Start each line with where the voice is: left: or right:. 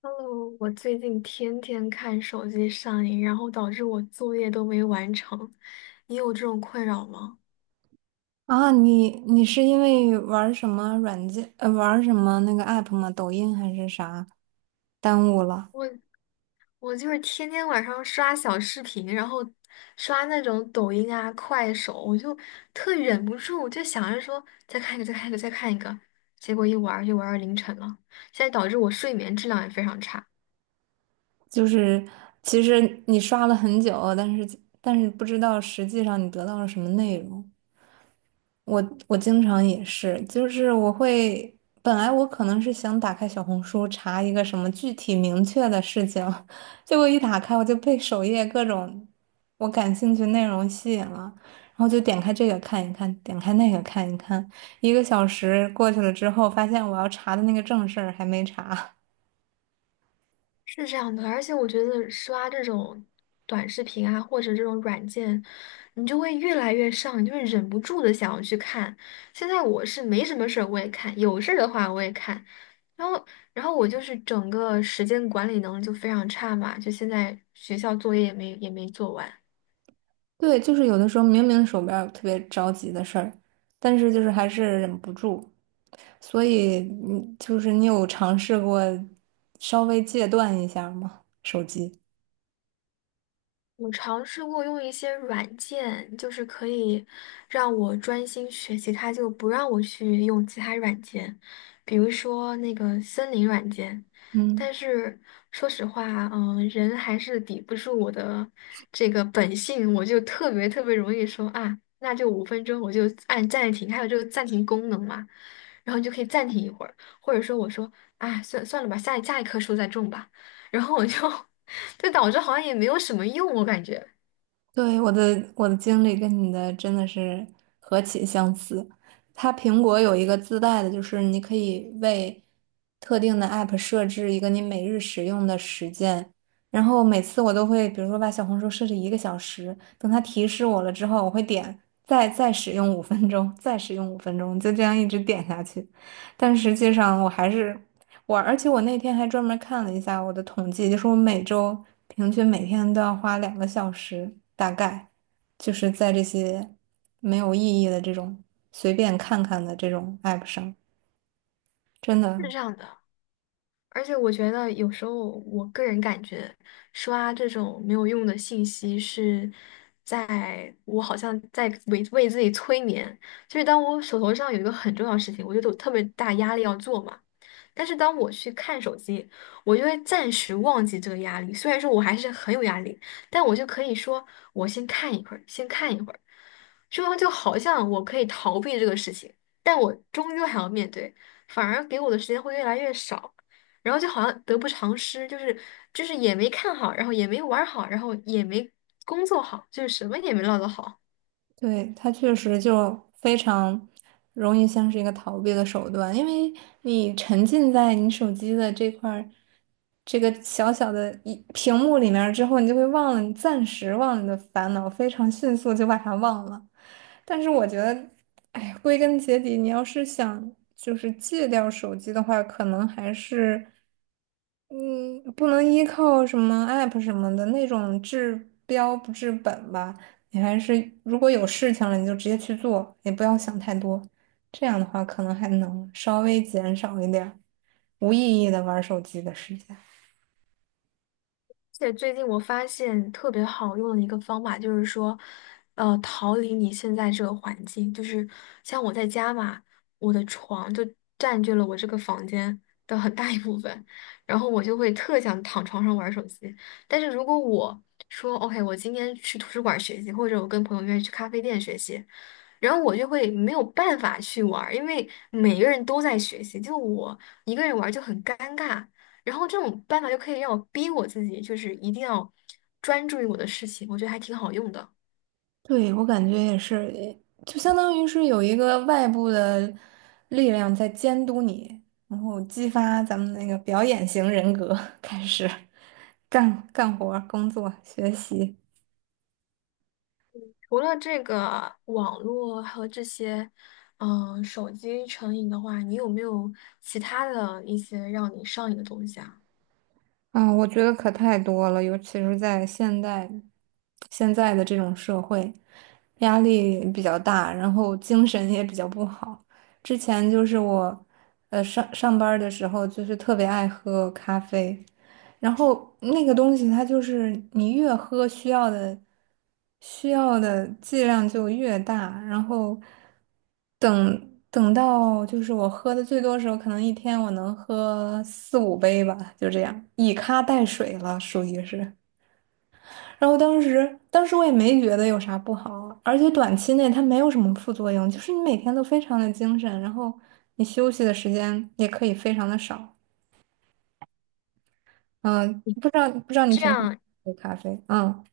left: Hello，我最近天天看手机上瘾，然后导致我作业都没完成。你有这种困扰吗？
right: 啊，你是因为玩儿什么软件，玩儿什么那个 app 吗？抖音还是啥？耽误了，
left: 我我就是天天晚上刷小视频，然后刷那种抖音啊、快手，我就特忍不住，我就想着说再看一个、再看一个、再看一个，结果一玩儿就玩儿到凌晨了。现在导致我睡眠质量也非常差。
right: 就是其实你刷了很久，但是不知道实际上你得到了什么内容。我我经常也是，就是我会，本来我可能是想打开小红书查一个什么具体明确的事情，结果一打开我就被首页各种我感兴趣内容吸引了，然后就点开这个看一看，点开那个看一看，一个小时过去了之后，发现我要查的那个正事儿还没查。
left: 是这样的，而且我觉得刷这种短视频啊，或者这种软件，你就会越来越上瘾，你就会忍不住的想要去看。现在我是没什么事儿我也看，有事儿的话我也看，然后然后我就是整个时间管理能力就非常差嘛，就现在学校作业也没做完。
right: 对，就是有的时候明明手边儿有特别着急的事儿，但是就是还是忍不住。所以，就是你有尝试过稍微戒断一下吗？手机？
left: 我尝试过用一些软件，就是可以让我专心学习，它就不让我去用其他软件，比如说那个森林软件。
right: 嗯，
left: 但是说实话，嗯，人还是抵不住我的这个本性，我就特别特别容易说啊，那就5分钟，我就按暂停，还有这个暂停功能嘛，然后你就可以暂停一会儿，或者说我说，哎，算了吧，下一棵树再种吧，然后我就 这导致好像也没有什么用，我感觉
right: 对，我的经历跟你的真的是何其相似。它苹果有一个自带的，就是你可以为特定的 app 设置一个你每日使用的时间。然后每次我都会，比如说把小红书设置一个小时，等它提示我了之后，我会点再使用五分钟，再使用五分钟，就这样一直点下去。但实际上我还是我我那天还专门看了一下我的统计，就是我每周平均每天都要花2个小时，大概就是在这些没有意义的这种随便看看的这种 app 上，真
left: 是
right: 的，
left: 这样的。而且我觉得有时候，我个人感觉刷这种没有用的信息是在我好像在为自己催眠。就是当我手头上有一个很重要的事情，我觉得有特别大压力要做嘛。但是当我去看手机，我就会暂时忘记这个压力。虽然说我还是很有压力，但我就可以说我先看一会儿，先看一会儿，这样就好像我可以逃避这个事情，但我终究还要面对，反而给我的时间会越来越少。然后就好像得不偿失，就是也没看好，然后也没玩儿好，然后也没工作好，就是什么也没落得好。
right: 对，它确实就非常容易像是一个逃避的手段，因为你沉浸在你手机的这块。这个小小的一屏幕里面儿之后，你就会忘了，你暂时忘了你的烦恼，非常迅速就把它忘了。但是我觉得，哎归根结底，你要是想就是戒掉手机的话，可能还是嗯，不能依靠什么 app 什么的那种治标不治本吧。你还是如果有事情了，你就直接去做，也不要想太多。这样的话，可能还能稍微减少一点儿无意义的玩手机的时间。
left: 而且最近我发现特别好用的一个方法就是说，逃离你现在这个环境。就是像我在家嘛，我的床就占据了我这个房间的很大一部分，然后我就会特想躺床上玩手机。但是如果我说 OK，我今天去图书馆学习，或者我跟朋友约去咖啡店学习，然后我就会没有办法去玩儿，因为每个人都在学习，就我一个人玩儿就很尴尬。然后这种办法就可以让我逼我自己，就是一定要专注于我的事情，我觉得还挺好用的。
right: 对，我感觉也是，就相当于是有一个外部的力量在监督你，然后激发咱们那个表演型人格，开始 干活儿工作、学习。
left: 除了这个网络和这些，嗯，手机成瘾的话，你有没有其他的一些让你上瘾的东西啊？
right: 啊，我觉得可太多了，尤其是在现在的这种社会，压力比较大，然后精神也比较不好。之前就是我，呃，上班儿的时候就是特别爱喝咖啡。然后那个东西它就是你越喝需要的剂量就越大，然后等到就是我喝的最多的时候，可能一天我能喝四五杯吧，就这样以咖代水了，属于是。然后当时我也没觉得有啥不好，而且短期内它没有什么副作用，就是你每天都非常的精神，然后你休息的时间也可以非常的少。嗯，不知道你
left: 这
right: 平时
left: 样，
right: 喝咖啡，嗯。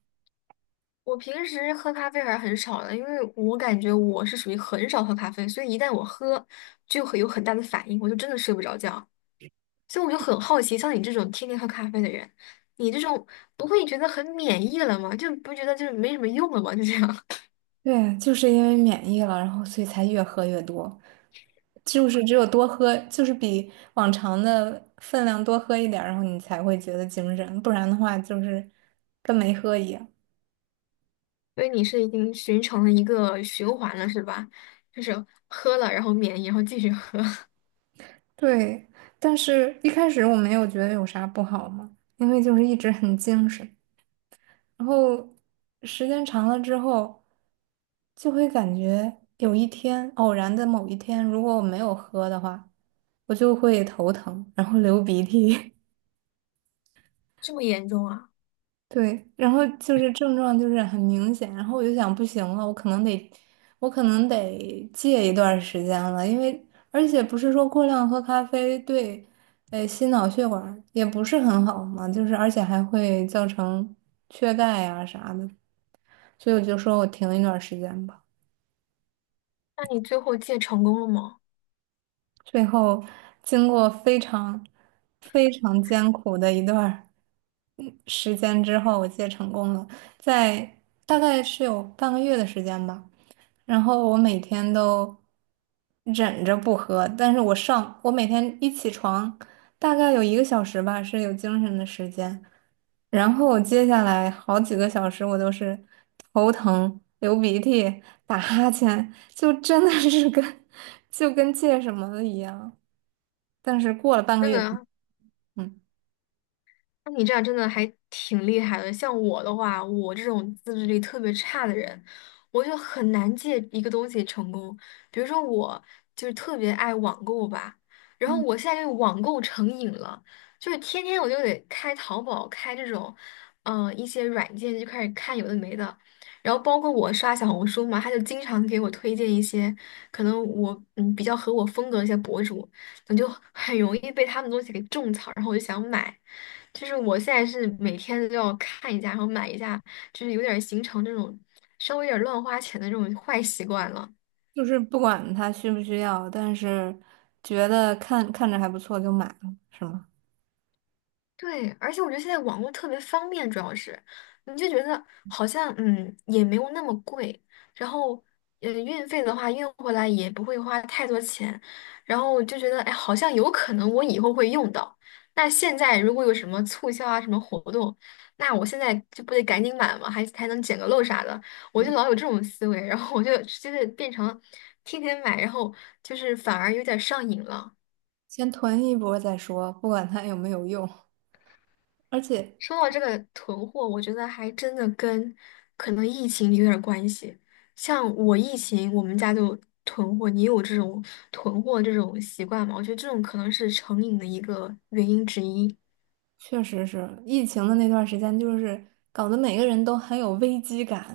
left: 我平时喝咖啡还是很少的，因为我感觉我是属于很少喝咖啡，所以一旦我喝，就会有很大的反应，我就真的睡不着觉。所以我就很好奇，像你这种天天喝咖啡的人，你这种不会觉得很免疫了吗？就不觉得就是没什么用了吗？就这样，
right: 对，就是因为免疫了，然后所以才越喝越多，就是只有多喝，就是比往常的分量多喝一点儿，然后你才会觉得精神，不然的话就是跟没喝一样。
left: 所以你是已经形成了一个循环了，是吧？就是喝了，然后免疫，然后继续喝，
right: 对，但是一开始我没有觉得有啥不好嘛，因为就是一直很精神，然后时间长了之后，就会感觉有一天偶然的某一天，如果我没有喝的话，我就会头疼，然后流鼻涕。
left: 这么严重啊？
right: 对，然后就是症状就是很明显，然后我就想不行了，我可能得戒一段时间了，因为而且不是说过量喝咖啡对，呃，心脑血管也不是很好嘛，就是而且还会造成缺钙啊啥的，所以我就说我停一段时间吧。
left: 那你最后戒成功了吗？
right: 最后经过非常非常艰苦的时间之后，我戒成功了，在大概是有半个月的时间吧。然后我每天都忍着不喝，但是我上，我每天一起床，大概有一个小时吧，是有精神的时间。然后我接下来好几个小时，我都是头疼、流鼻涕、打哈欠，就真的是跟 就跟戒什么的一样。但是过了半个
left: 真
right: 月，
left: 的
right: 嗯。
left: 那你这样真的还挺厉害的。像我的话，我这种自制力特别差的人，我就很难借一个东西成功。比如说，我就是特别爱网购吧，然后我现在就网购成瘾了，就是天天我就得开淘宝，开这种，嗯、一些软件就开始看有的没的。然后包括我刷小红书嘛，他就经常给我推荐一些可能我嗯比较合我风格的一些博主，我就很容易被他们东西给种草，然后我就想买。就是我现在是每天都要看一下，然后买一下，就是有点儿形成这种稍微有点儿乱花钱的这种坏习惯了。
right: 就是不管他需不需要，但是觉得看看着还不错就买了，是吗？
left: 对，而且我觉得现在网络特别方便，主要是你就觉得好像嗯也没有那么贵，然后运费的话运回来也不会花太多钱，然后我就觉得哎好像有可能我以后会用到。那现在如果有什么促销啊什么活动，那我现在就不得赶紧买嘛，还能捡个漏啥的，我就老有这种思维，然后我就变成天天买，然后就是反而有点上瘾了。
right: 先囤一波再说，不管它有没有用。而且
left: 说到这个囤货，我觉得还真的跟可能疫情有点儿关系。像我疫情，我们家就囤货，你有这种囤货这种习惯吗？我觉得这种可能是成瘾的一个原因之一。
right: 确实是疫情的那段时间，就是搞得每个人都很有危机感，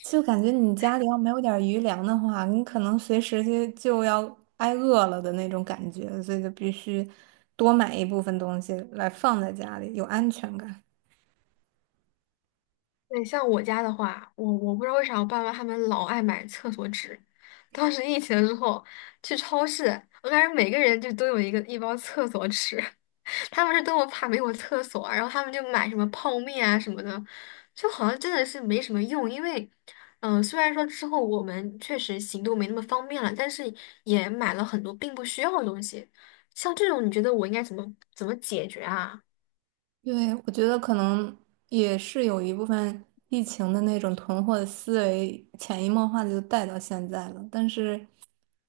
right: 就感觉你家里要没有点儿余粮的话，你可能随时就要挨饿了的那种感觉，所以就必须多买一部分东西来放在家里，有安全感。
left: 对，像我家的话，我不知道为啥我爸妈他们老爱买厕所纸。当时疫情之后去超市，我感觉每个人就都有一个一包厕所纸。他们是多么怕没有厕所啊，然后他们就买什么泡面啊什么的，就好像真的是没什么用。因为，嗯、虽然说之后我们确实行动没那么方便了，但是也买了很多并不需要的东西。像这种，你觉得我应该怎么解决啊？
right: 对，我觉得可能也是有一部分疫情的那种囤货的思维，潜移默化的就带到现在了。但是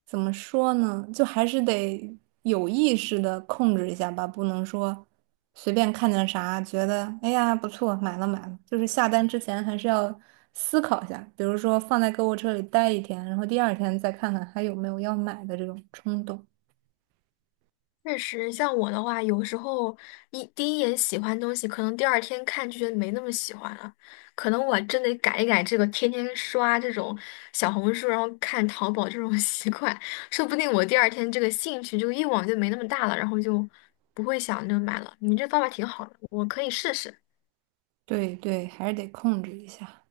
right: 怎么说呢，就还是得有意识的控制一下吧，不能说随便看见啥觉得哎呀不错，买了买了，就是下单之前还是要思考一下，比如说放在购物车里待一天，然后第二天再看看还有没有要买的这种冲动。
left: 确实，像我的话，有时候第一眼喜欢东西，可能第二天看就觉得没那么喜欢了，可能我真得改一改这个天天刷这种小红书，然后看淘宝这种 习惯，说不定我第二天这个兴趣、就个欲望就没那么大了，然后就不会想着买了。你这方法挺好的，我可以试试。
right: 对对，还是得控制一下。